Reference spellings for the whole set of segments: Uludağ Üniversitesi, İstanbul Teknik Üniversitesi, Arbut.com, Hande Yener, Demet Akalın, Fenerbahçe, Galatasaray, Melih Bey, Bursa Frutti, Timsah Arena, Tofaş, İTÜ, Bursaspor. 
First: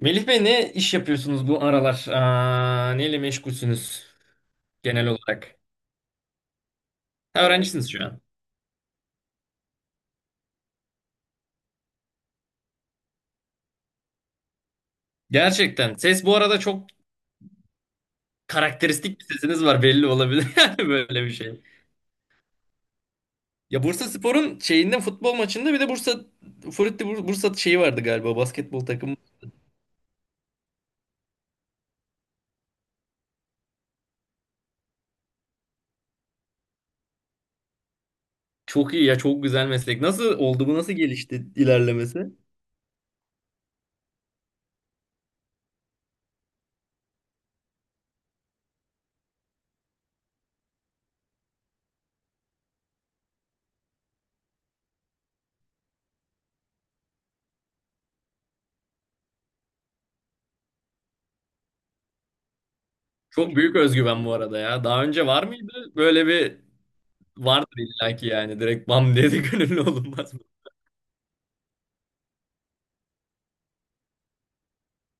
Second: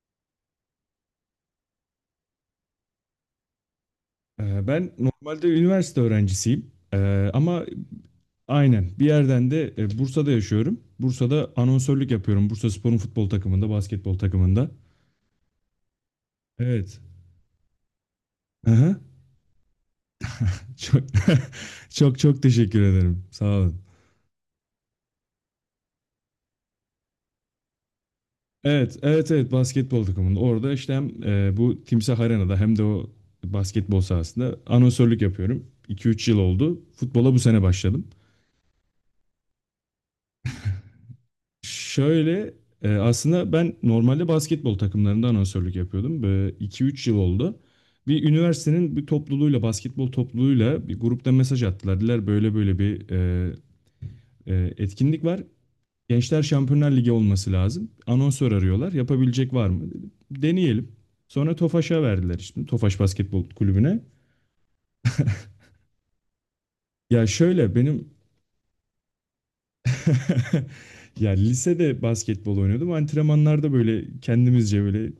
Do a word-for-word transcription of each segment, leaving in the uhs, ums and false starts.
Melih Bey ne iş yapıyorsunuz bu aralar? Aa, neyle meşgulsünüz Ee, Ben genel normalde olarak? üniversite öğrencisiyim. Ee, Ha, ama öğrencisiniz şu an. aynen bir yerden de e, Bursa'da yaşıyorum. Bursa'da anonsörlük yapıyorum. Bursaspor'un futbol takımında, basketbol takımında. Gerçekten. Ses bu arada çok Evet. Aha. karakteristik bir sesiniz var belli olabilir, yani Çok böyle bir şey. çok çok teşekkür ederim. Sağ olun. Ya Bursa Spor'un şeyinde futbol maçında bir de Bursa Frutti Bur- Bursa şeyi vardı galiba, basketbol Evet, takımı. evet, evet, basketbol takımında. Orada işte hem e, bu Timsah Arena'da hem de o basketbol sahasında anonsörlük yapıyorum. iki üç yıl oldu. Futbola bu sene başladım. Çok iyi ya, çok güzel meslek. Nasıl oldu bu, nasıl gelişti ilerlemesi? Şöyle e, aslında ben normalde basketbol takımlarında anonsörlük yapıyordum. Böyle iki üç yıl oldu. Bir üniversitenin bir topluluğuyla, basketbol topluluğuyla bir grupta mesaj attılar. Dediler böyle böyle bir e, e, etkinlik var. Gençler Şampiyonlar Ligi olması lazım. Anonsör arıyorlar. Yapabilecek var mı? Dedim, deneyelim. Sonra Tofaş'a verdiler işte. Tofaş Basketbol Çok büyük Kulübü'ne. özgüven bu arada ya. Daha önce var mıydı böyle bir? Ya Vardır şöyle benim illaki yani, direkt bam dedi de gönüllü olunmaz mı? ya lisede basketbol oynuyordum. Antrenmanlarda böyle kendimizce böyle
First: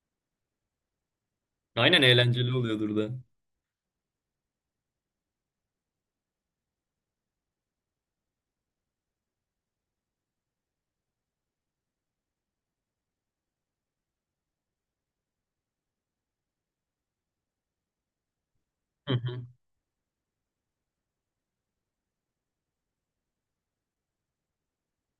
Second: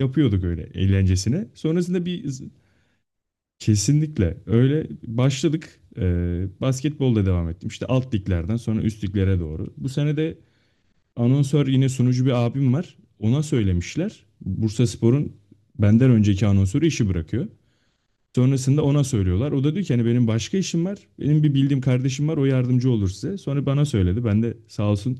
yapıyorduk öyle eğlencesine. Aynen, Sonrasında bir eğlenceli oluyordur da. kesinlikle öyle başladık. Ee, basketbolda devam ettim. İşte alt liglerden sonra üst liglere doğru. Bu sene de anonsör yine sunucu bir abim var. Ona söylemişler. Bursaspor'un benden önceki anonsörü işi bırakıyor. Sonrasında ona Hı hı. söylüyorlar. O da diyor ki hani benim başka işim var. Benim bir bildiğim kardeşim var. O yardımcı olur size. Sonra bana söyledi. Ben de sağ olsun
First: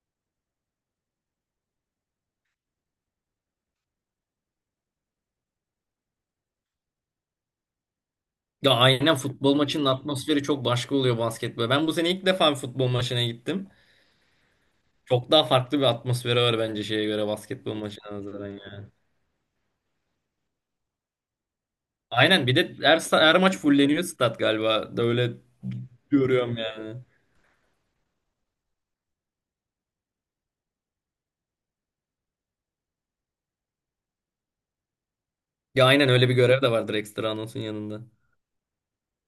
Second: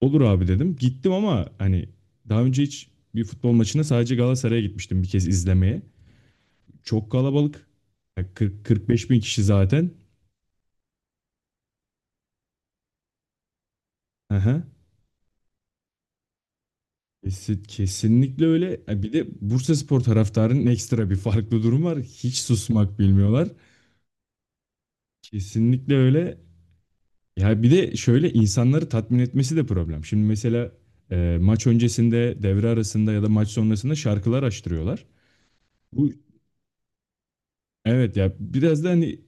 olur abi dedim. Gittim ama hani daha önce hiç bir futbol maçına sadece Galatasaray'a gitmiştim bir kez izlemeye. Çok kalabalık. Ya Ya kırk kırk beş aynen, bin kişi futbol maçının zaten. atmosferi çok başka oluyor, basketbol. Ben bu sene ilk defa bir futbol maçına gittim. Aha. Çok daha farklı bir atmosferi var bence, şeye göre, Kesin- basketbol maçına Kesinlikle nazaran öyle. yani. Ya bir de Bursaspor taraftarının ekstra bir farklı durum var. Hiç Aynen, bir de her, susmak sa- her bilmiyorlar. maç fulleniyor stat galiba. Da öyle Kesinlikle öyle. görüyorum yani. Ya bir de şöyle insanları tatmin etmesi de problem. Şimdi mesela e, maç öncesinde, devre arasında ya da maç sonrasında şarkılar açtırıyorlar. Ya aynen, Bu öyle bir görev de vardır ekstra, anonsun yanında. evet, ya biraz da hani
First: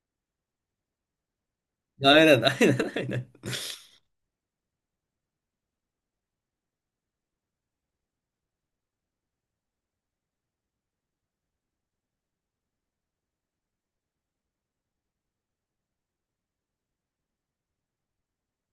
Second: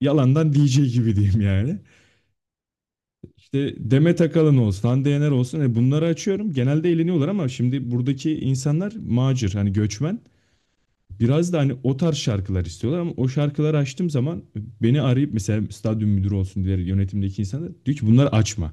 yalandan di cey gibi diyeyim yani. Ya aynen, aynen aynen. İşte Demet Akalın olsun, Hande Yener olsun. E bunları açıyorum. Genelde eğleniyorlar ama şimdi buradaki insanlar macir, hani göçmen. Biraz da hani o tarz şarkılar istiyorlar ama o şarkıları açtım zaman beni arayıp mesela stadyum müdürü olsun diğer yönetimdeki insanlar diyor ki bunları açma.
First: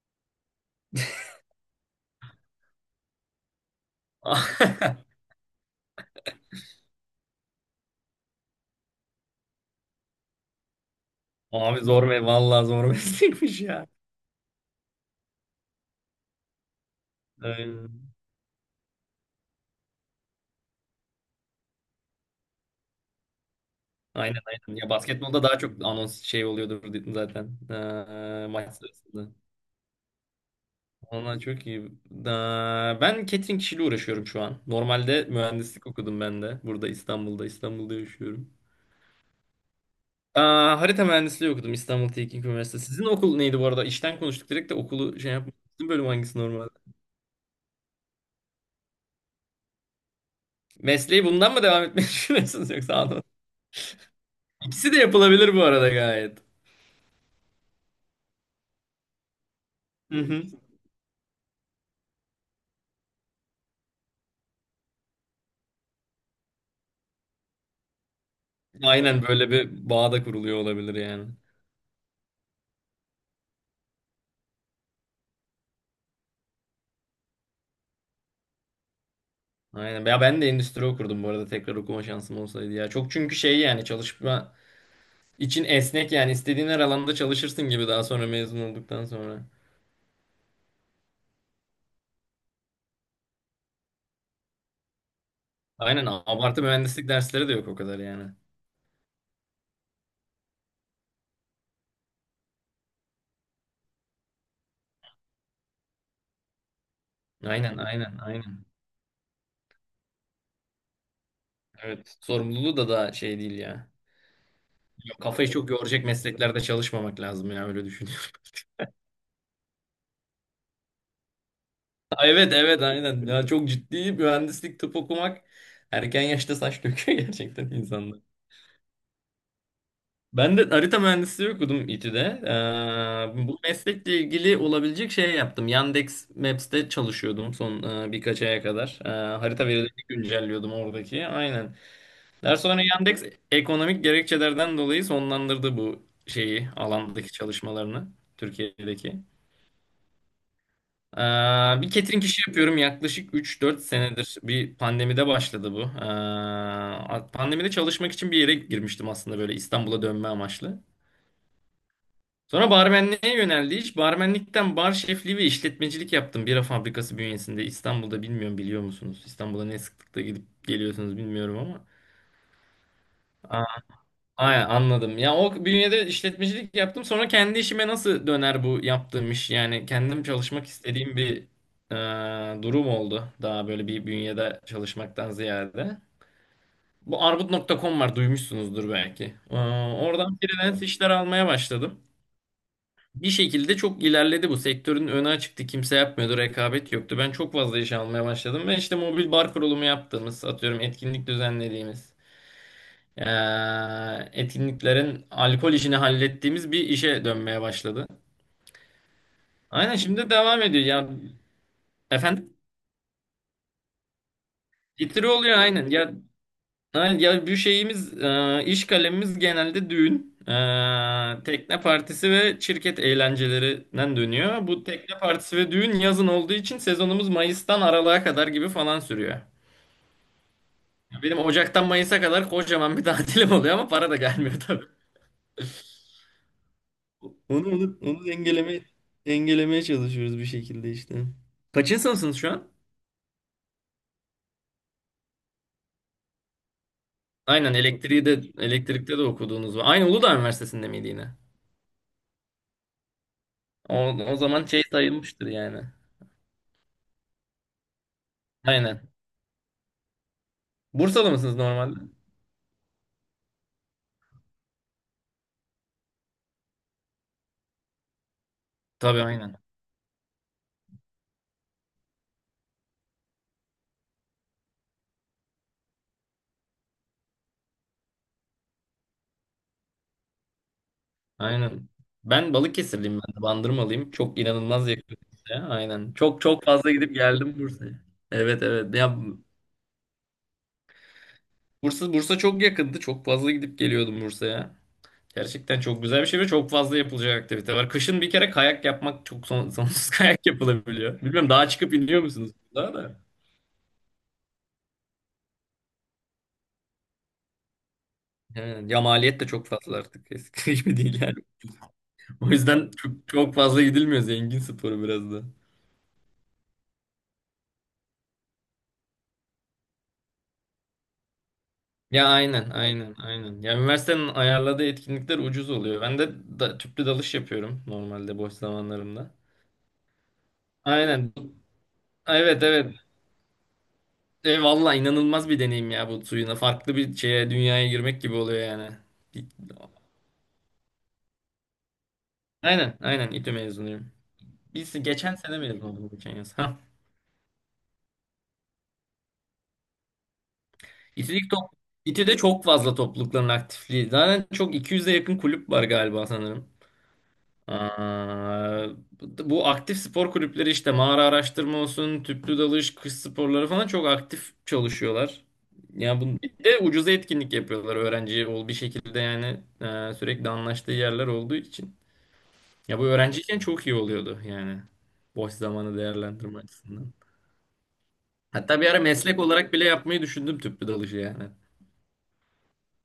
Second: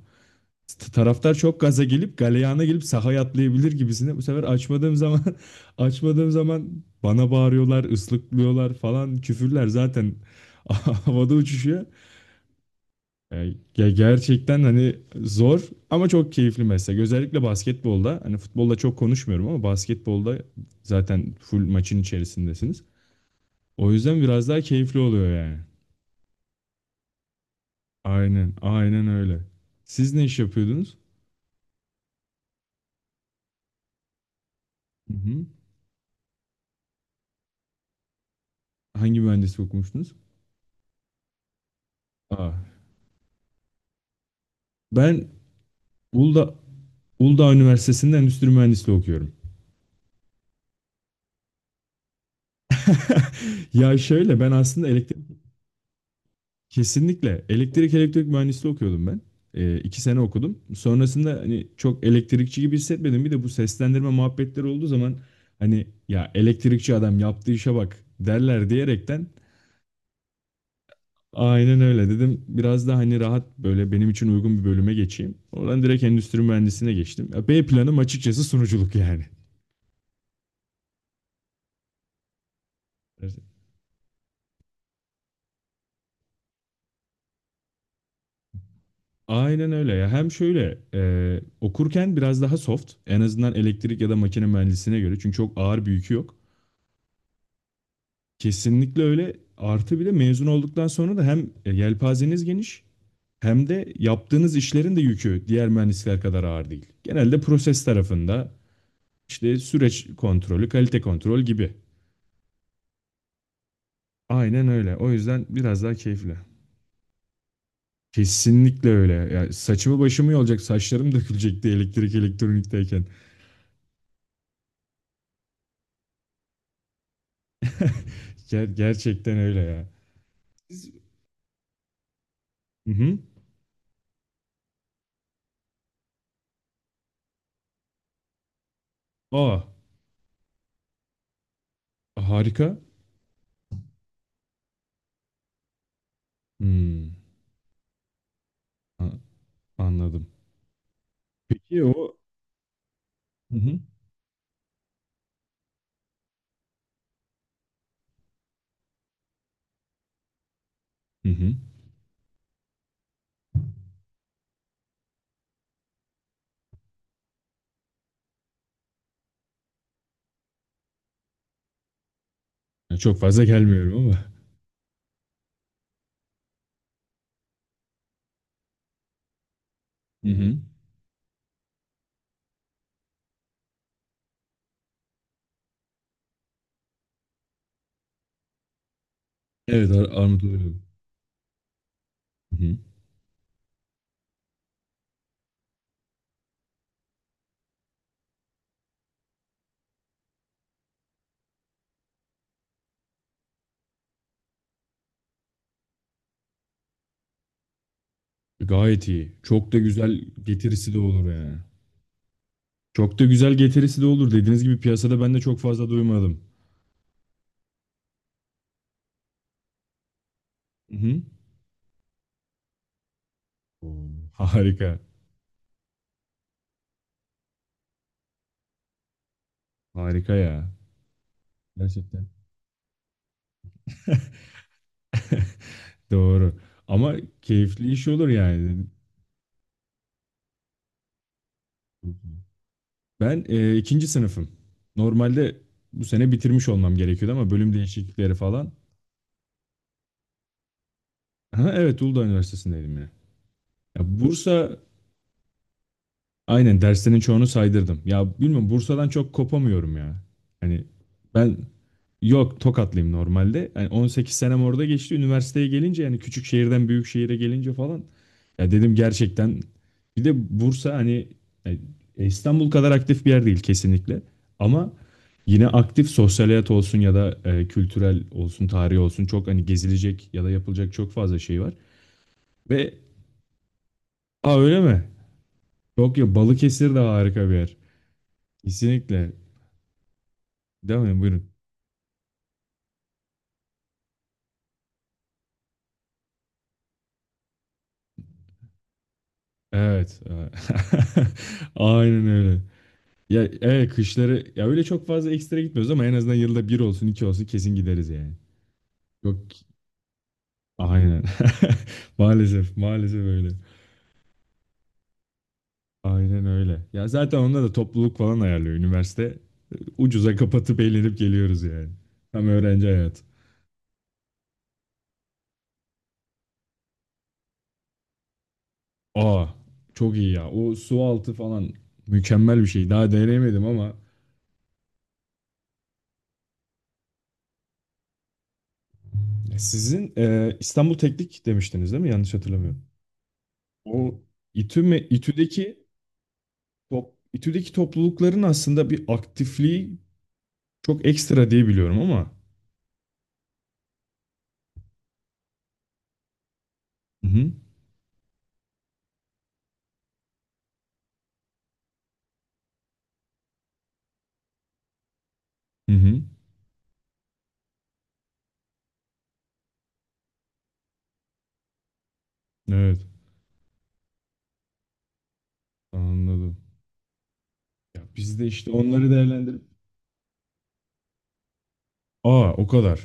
T- Taraftar çok gaza gelip galeyana gelip sahaya atlayabilir gibisine. Bu sefer açmadığım zaman açmadığım zaman bana bağırıyorlar, ıslıklıyorlar falan, küfürler zaten havada Abi uçuşuyor. zor me vallahi zor E, meslekmiş ya. ge- gerçekten hani zor ama çok keyifli meslek. Özellikle Aynen. basketbolda hani futbolda çok konuşmuyorum ama basketbolda zaten full maçın içerisindesiniz. O yüzden Aynen biraz daha aynen. Ya keyifli oluyor basketbolda daha yani. çok anons şey oluyordur zaten, Ee, Aynen, maç aynen sırasında. öyle. Siz ne iş yapıyordunuz? Vallahi çok iyi. Da, ben catering işiyle uğraşıyorum şu an. Hı Normalde hı. mühendislik okudum ben de. Burada İstanbul'da, İstanbul'da yaşıyorum. Hangi mühendislik okumuştunuz? Aa, harita mühendisliği okudum, İstanbul Teknik Aa, Üniversitesi. Sizin okul neydi bu arada? İşten konuştuk direkt de okulu ben şey yapmadık. Sizin bölüm hangisi Uludağ, normalde? Uludağ Üniversitesi'nde endüstri mühendisliği okuyorum. Mesleği bundan mı devam etmeyi düşünüyorsunuz, yoksa anlamadım. Ya şöyle ben aslında İkisi de elektrik. yapılabilir bu arada gayet. Kesinlikle. Elektrik elektrik mühendisliği okuyordum ben. Ee, iki sene Hı hı. okudum. Sonrasında hani çok elektrikçi gibi hissetmedim. Bir de bu seslendirme muhabbetleri olduğu zaman hani ya elektrikçi adam yaptığı işe bak derler Aynen, diyerekten böyle bir bağ da kuruluyor olabilir yani. aynen öyle dedim. Biraz da hani rahat böyle benim için uygun bir bölüme geçeyim. Oradan direkt endüstri mühendisliğine geçtim. Ya B planım açıkçası sunuculuk yani. Aynen. Ya ben de endüstri okurdum bu arada, tekrar okuma şansım olsaydı ya. Çok çünkü şey yani, çalışma İçin esnek yani, istediğin her alanda çalışırsın gibi daha sonra mezun olduktan sonra. Aynen öyle ya. Hem şöyle e, okurken biraz daha soft. En azından elektrik ya da makine mühendisliğine göre. Çünkü çok ağır bir Aynen, yükü yok. abartı mühendislik dersleri de yok o kadar yani. Kesinlikle öyle. Artı bir de mezun olduktan sonra da hem e, yelpazeniz geniş hem de yaptığınız işlerin de yükü diğer mühendisler kadar ağır değil. Genelde Aynen proses aynen tarafında aynen. işte süreç kontrolü, kalite kontrol gibi. Evet. Sorumluluğu da daha şey değil ya. Aynen öyle. O Ya yüzden kafayı çok biraz daha yoracak keyifli. mesleklerde çalışmamak lazım ya, öyle düşünüyorum. Kesinlikle öyle. Ya saçımı başımı yolacak, saçlarım dökülecekti elektrik Evet evet elektronikteyken. aynen. Ya çok ciddi mühendislik, tıp okumak erken yaşta saç döküyor gerçekten insan. Ger- gerçekten öyle ya. Ben de Siz... harita mühendisliği okudum İ T Ü'de. Hı hı. Ee, bu meslekle ilgili olabilecek şey yaptım. Yandex Maps'te çalışıyordum son e, birkaç aya kadar. Ee, Aa, harita verilerini güncelliyordum oradaki. Aynen. Daha harika. sonra Yandex ekonomik gerekçelerden dolayı sonlandırdı bu şeyi, Hmm, alandaki çalışmalarını a- Türkiye'deki. anladım. Ee, Peki bir o... catering işi yapıyorum yaklaşık Hı hı. üç dört senedir. Bir pandemide başladı bu. Ee, pandemide çalışmak için bir yere girmiştim aslında, böyle İstanbul'a dönme amaçlı. Hı hı. Sonra barmenliğe yöneldi iş. Barmenlikten bar şefliği ve işletmecilik yaptım. Bira fabrikası bünyesinde, İstanbul'da, bilmiyorum biliyor musunuz? İstanbul'a ne sıklıkla gidip geliyorsunuz bilmiyorum ama. Yani çok fazla Aa, gelmiyorum ama. aynen anladım. Ya o bünyede işletmecilik yaptım. Sonra kendi işime nasıl döner bu yaptığım iş? Yani kendim Hı hı. çalışmak istediğim bir e, durum oldu. Daha böyle bir bünyede çalışmaktan ziyade. Bu arbut nokta com var, duymuşsunuzdur belki. Evet, Aa, Ar oradan armut oluyor. freelance işler almaya başladım. Hı hı. Bir şekilde çok ilerledi bu. Sektörün önü açıktı. Kimse yapmıyordu. Rekabet yoktu. Ben çok fazla iş almaya başladım. Ben işte mobil bar kurulumu yaptığımız, atıyorum, etkinlik düzenlediğimiz, eee, etkinliklerin alkol işini hallettiğimiz bir işe dönmeye başladı. Gayet iyi. Çok da Aynen, güzel şimdi devam ediyor. getirisi de Ya olur yani. efendim? Çok da güzel getirisi de olur. Dediğiniz gibi piyasada Getiri ben de oluyor, çok fazla aynen. Ya duymadım. Ay, Ya bir şeyimiz, e, iş kalemimiz genelde düğün, Hı hı. e, tekne partisi ve şirket eğlencelerinden Oo. dönüyor. Bu Harika. tekne partisi ve düğün yazın olduğu için sezonumuz Mayıs'tan Aralık'a kadar gibi falan sürüyor. Harika ya. Benim Ocak'tan Mayıs'a Gerçekten. kadar kocaman bir tatilim oluyor ama para da gelmiyor tabii. Doğru. Ama Onu keyifli onu iş onu olur dengelemeye yani. dengelemeye çalışıyoruz bir şekilde işte. Kaçın sınıfsınız şu an? Ben e, ikinci sınıfım. Normalde bu sene bitirmiş olmam gerekiyordu ama bölüm Aynen, elektriği değişiklikleri de falan. elektrikte de okuduğunuz var. Aynı Uludağ Üniversitesi'nde miydi yine? Ha, evet Uludağ Üniversitesi'ndeydim ya. O, Ya o zaman Bursa şey sayılmıştır yani. Aynen derslerin çoğunu saydırdım. Ya bilmiyorum, Bursa'dan Aynen. çok kopamıyorum ya. Hani Bursalı mısınız ben normalde? yok, Tokatlıyım normalde. Yani on sekiz senem orada geçti. Üniversiteye gelince yani küçük şehirden büyük şehire gelince falan ya dedim Tabii, aynen. gerçekten bir de Bursa hani e, e, İstanbul kadar aktif bir yer değil kesinlikle. Ama yine aktif sosyal hayat olsun ya da e, kültürel olsun, tarihi olsun çok hani gezilecek ya da yapılacak çok fazla şey var. Aynen. Ben Ve Balıkesirliyim, ben de Bandırmalıyım. Çok aa, öyle inanılmaz mi? yakın Bursa'ya. Aynen. Yok ya, Çok çok fazla Balıkesir de gidip harika bir geldim yer. Bursa'ya. Evet evet. Ya Kesinlikle. Değil mi? Buyurun. Bursa Bursa çok yakındı. Çok fazla gidip geliyordum Bursa'ya. Gerçekten çok güzel bir şey ve çok fazla yapılacak aktivite var. Kışın bir kere kayak yapmak çok son- sonsuz Evet, kayak evet. yapılabiliyor. Bilmiyorum, daha çıkıp iniyor Aynen musunuz öyle. daha da? Ya evet, kışları ya öyle çok fazla ekstra gitmiyoruz ama en azından yılda bir olsun iki olsun kesin gideriz yani. Evet, ya Yok maliyet de çok fazla artık. Eskisi gibi değil aynen. yani. O Maalesef yüzden maalesef çok, öyle. çok fazla gidilmiyor. Zengin sporu biraz da. Aynen öyle. Ya zaten onda da topluluk falan ayarlıyor üniversite. e, Ucuza kapatıp eğlenip geliyoruz yani. Ya Tam aynen öğrenci aynen hayatı. aynen. Ya üniversitenin ayarladığı etkinlikler ucuz oluyor. Ben de da, tüplü dalış yapıyorum normalde boş zamanlarımda. Aa, çok iyi ya. O su altı Aynen. falan mükemmel Evet bir şey. evet. Daha deneyemedim ama. E, valla inanılmaz bir deneyim ya, bu suyuna. Farklı bir şeye, dünyaya girmek gibi oluyor yani. Sizin e, İstanbul Teknik demiştiniz değil mi? Yanlış hatırlamıyorum. Aynen aynen, İ T Ü mezunuyum. O İTÜ me Biz geçen sene mezun İTÜ'deki olduk, geçen yaz. Ha. top, İTÜ'deki toplulukların aslında bir aktifliği çok İTÜ'deki ekstra diye top, biliyorum ama. İ T Ü'de çok fazla toplulukların aktifliği. Zaten çok iki yüze yakın kulüp var galiba sanırım. Hı hı. Aa, bu aktif spor kulüpleri işte mağara araştırma olsun, tüplü dalış, kış sporları falan çok aktif çalışıyorlar. Hı hı. Ya bu bir de ucuza etkinlik yapıyorlar, öğrenci ol bir şekilde yani, e, sürekli anlaştığı yerler olduğu için. Ya bu Evet, öğrenciyken çok iyi oluyordu yani, boş zamanı anladım. değerlendirme açısından. Ya biz de işte Hatta bir ara onları meslek değerlendirip, olarak bile yapmayı düşündüm, tüplü dalışı yani. aa, o kadar.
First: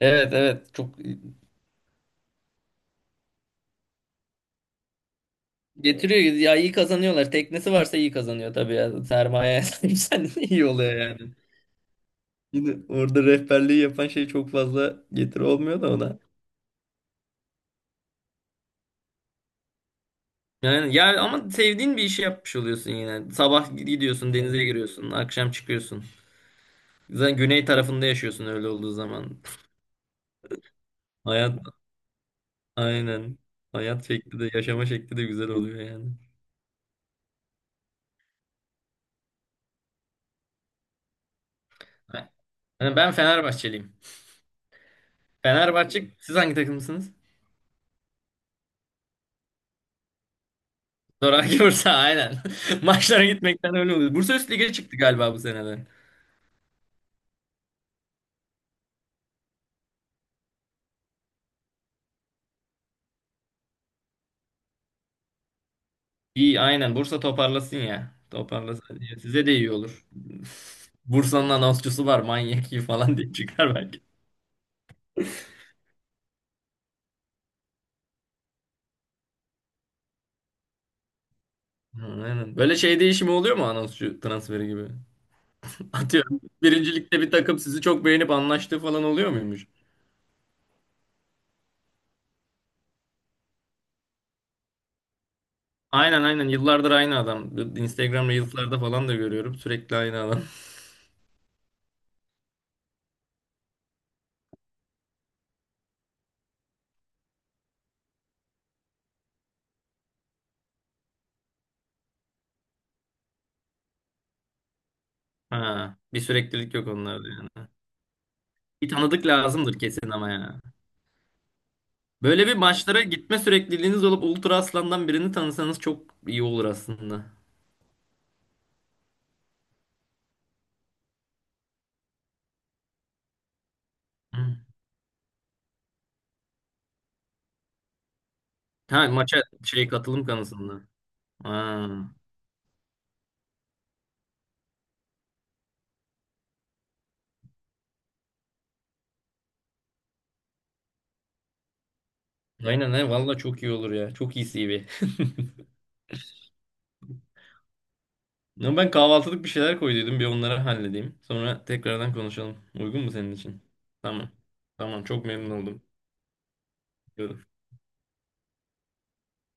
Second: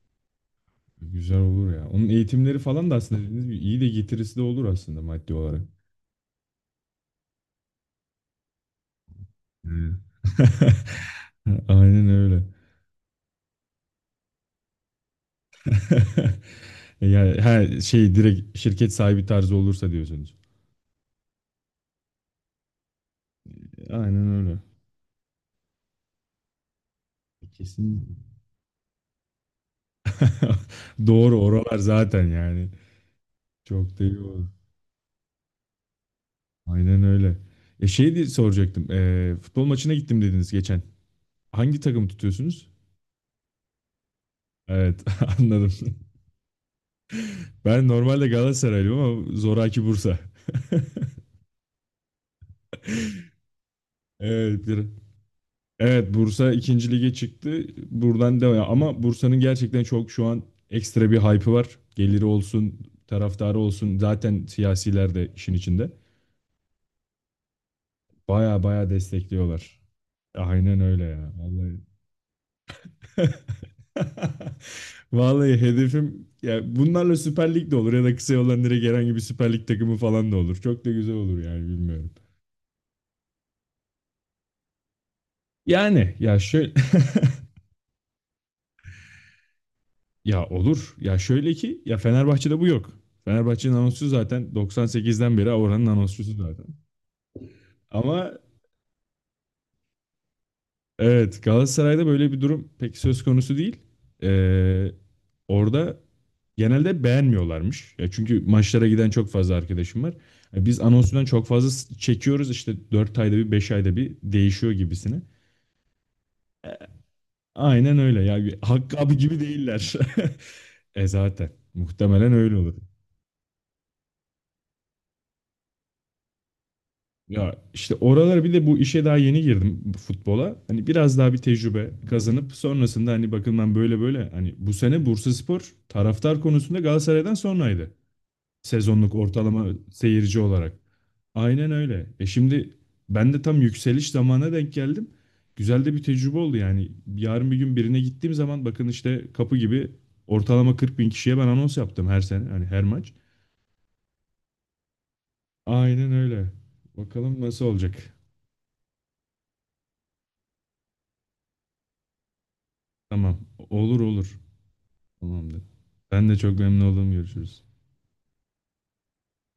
Evet evet, çok Güzel olur ya. Onun eğitimleri falan da aslında dediğiniz gibi iyi de getirisi de olur aslında maddi olarak. getiriyor ya, iyi kazanıyorlar. Teknesi varsa iyi kazanıyor tabii ya. Sermaye Hı. sahipsen iyi oluyor yani. Aynen öyle. Şimdi orada rehberliği yapan şey çok fazla getiri olmuyor da ona. Yani her şey direkt şirket sahibi tarzı olursa diyorsunuz. Yani ya, ama sevdiğin bir işi yapmış oluyorsun yine. Sabah Aynen gidiyorsun, denize, öyle. evet, giriyorsun, akşam çıkıyorsun. Zaten güney tarafında Kesin. yaşıyorsun öyle olduğu zaman. Doğru Hayat oralar zaten yani. aynen. Çok da Hayat iyi şekli oldu. de yaşama şekli de güzel oluyor yani. Aynen öyle. E şey diye soracaktım. E, futbol maçına gittim dediniz geçen. Hangi takımı tutuyorsunuz? Yani ben Fenerbahçeliyim. Evet anladım. Fenerbahçe. Siz hangi takımsınız? Ben normalde Galatasaraylıyım ama zoraki Bursa. Zoraki Bursa, aynen. Maçlara gitmekten öyle oluyor. Bursa Üst Evet, Lig'e bir- çıktı galiba bu senede. evet Bursa ikinci lige çıktı. Buradan devam. Ama Bursa'nın gerçekten çok şu an ekstra bir hype'ı var. Geliri olsun, taraftarı olsun. Zaten siyasiler de işin içinde. İyi, aynen, Bursa toparlasın ya. Baya baya Toparlasın. Ya size de iyi destekliyorlar. olur. Aynen öyle ya. Bursa'nın Vallahi. anonsçusu var manyak iyi falan diye çıkar belki. Vallahi hedefim ya bunlarla Süper Lig de olur ya da kısa yoldan direkt herhangi bir Süper Lig takımı falan da olur. Çok da güzel olur yani Ha, bilmiyorum. aynen. Böyle şey değişimi oluyor mu, anonsçu transferi gibi? Yani ya Atıyorum, şöyle birincilikte bir takım sizi çok beğenip anlaştığı falan oluyor muymuş? ya olur. Ya şöyle ki ya Fenerbahçe'de bu yok. Fenerbahçe'nin anonsçusu zaten doksan sekizden beri oranın Aynen anonsçusu aynen, zaten. yıllardır aynı adam. Instagram Ama Reels'larda falan da görüyorum, sürekli aynı adam. evet, Galatasaray'da böyle bir durum pek söz konusu değil. Ee, orada genelde beğenmiyorlarmış. Ya çünkü maçlara giden çok fazla arkadaşım var. Ya biz anonsundan çok fazla s- çekiyoruz işte dört ayda bir, beş ayda bir değişiyor gibisine. Ha, bir E, süreklilik yok onlarda yani. Aynen öyle ya. Bir Bir Hakkı abi tanıdık gibi lazımdır değiller. kesin ama ya. E zaten muhtemelen Böyle bir öyle olur. maçlara gitme sürekliliğiniz olup Ultra Aslan'dan birini tanısanız çok iyi olur aslında. Ya işte oralara bir de bu işe daha yeni girdim bu futbola. Hani biraz daha bir tecrübe kazanıp sonrasında hani bakın ben böyle böyle hani Hı. bu sene Bursaspor taraftar konusunda Galatasaray'dan sonraydı. Ha, Sezonluk maça ortalama şey, katılım seyirci olarak. kanısında. Aynen Ha. öyle. E şimdi ben de tam yükseliş zamana denk geldim. Güzel de bir tecrübe oldu yani. Yarın bir gün birine gittiğim zaman bakın işte kapı gibi ortalama kırk bin kişiye ben anons yaptım her sene. Hani her Aynen he, maç. valla çok iyi olur ya. Çok iyi C V. Aynen öyle. Bakalım nasıl olacak. Ama ben kahvaltılık bir şeyler koyduydum. Bir onları halledeyim, sonra tekrardan konuşalım. Uygun mu senin Tamam. için? Olur, Tamam. olur. Tamam, çok memnun Tamamdır. oldum. Ben de çok memnun oldum. Görüşürüz.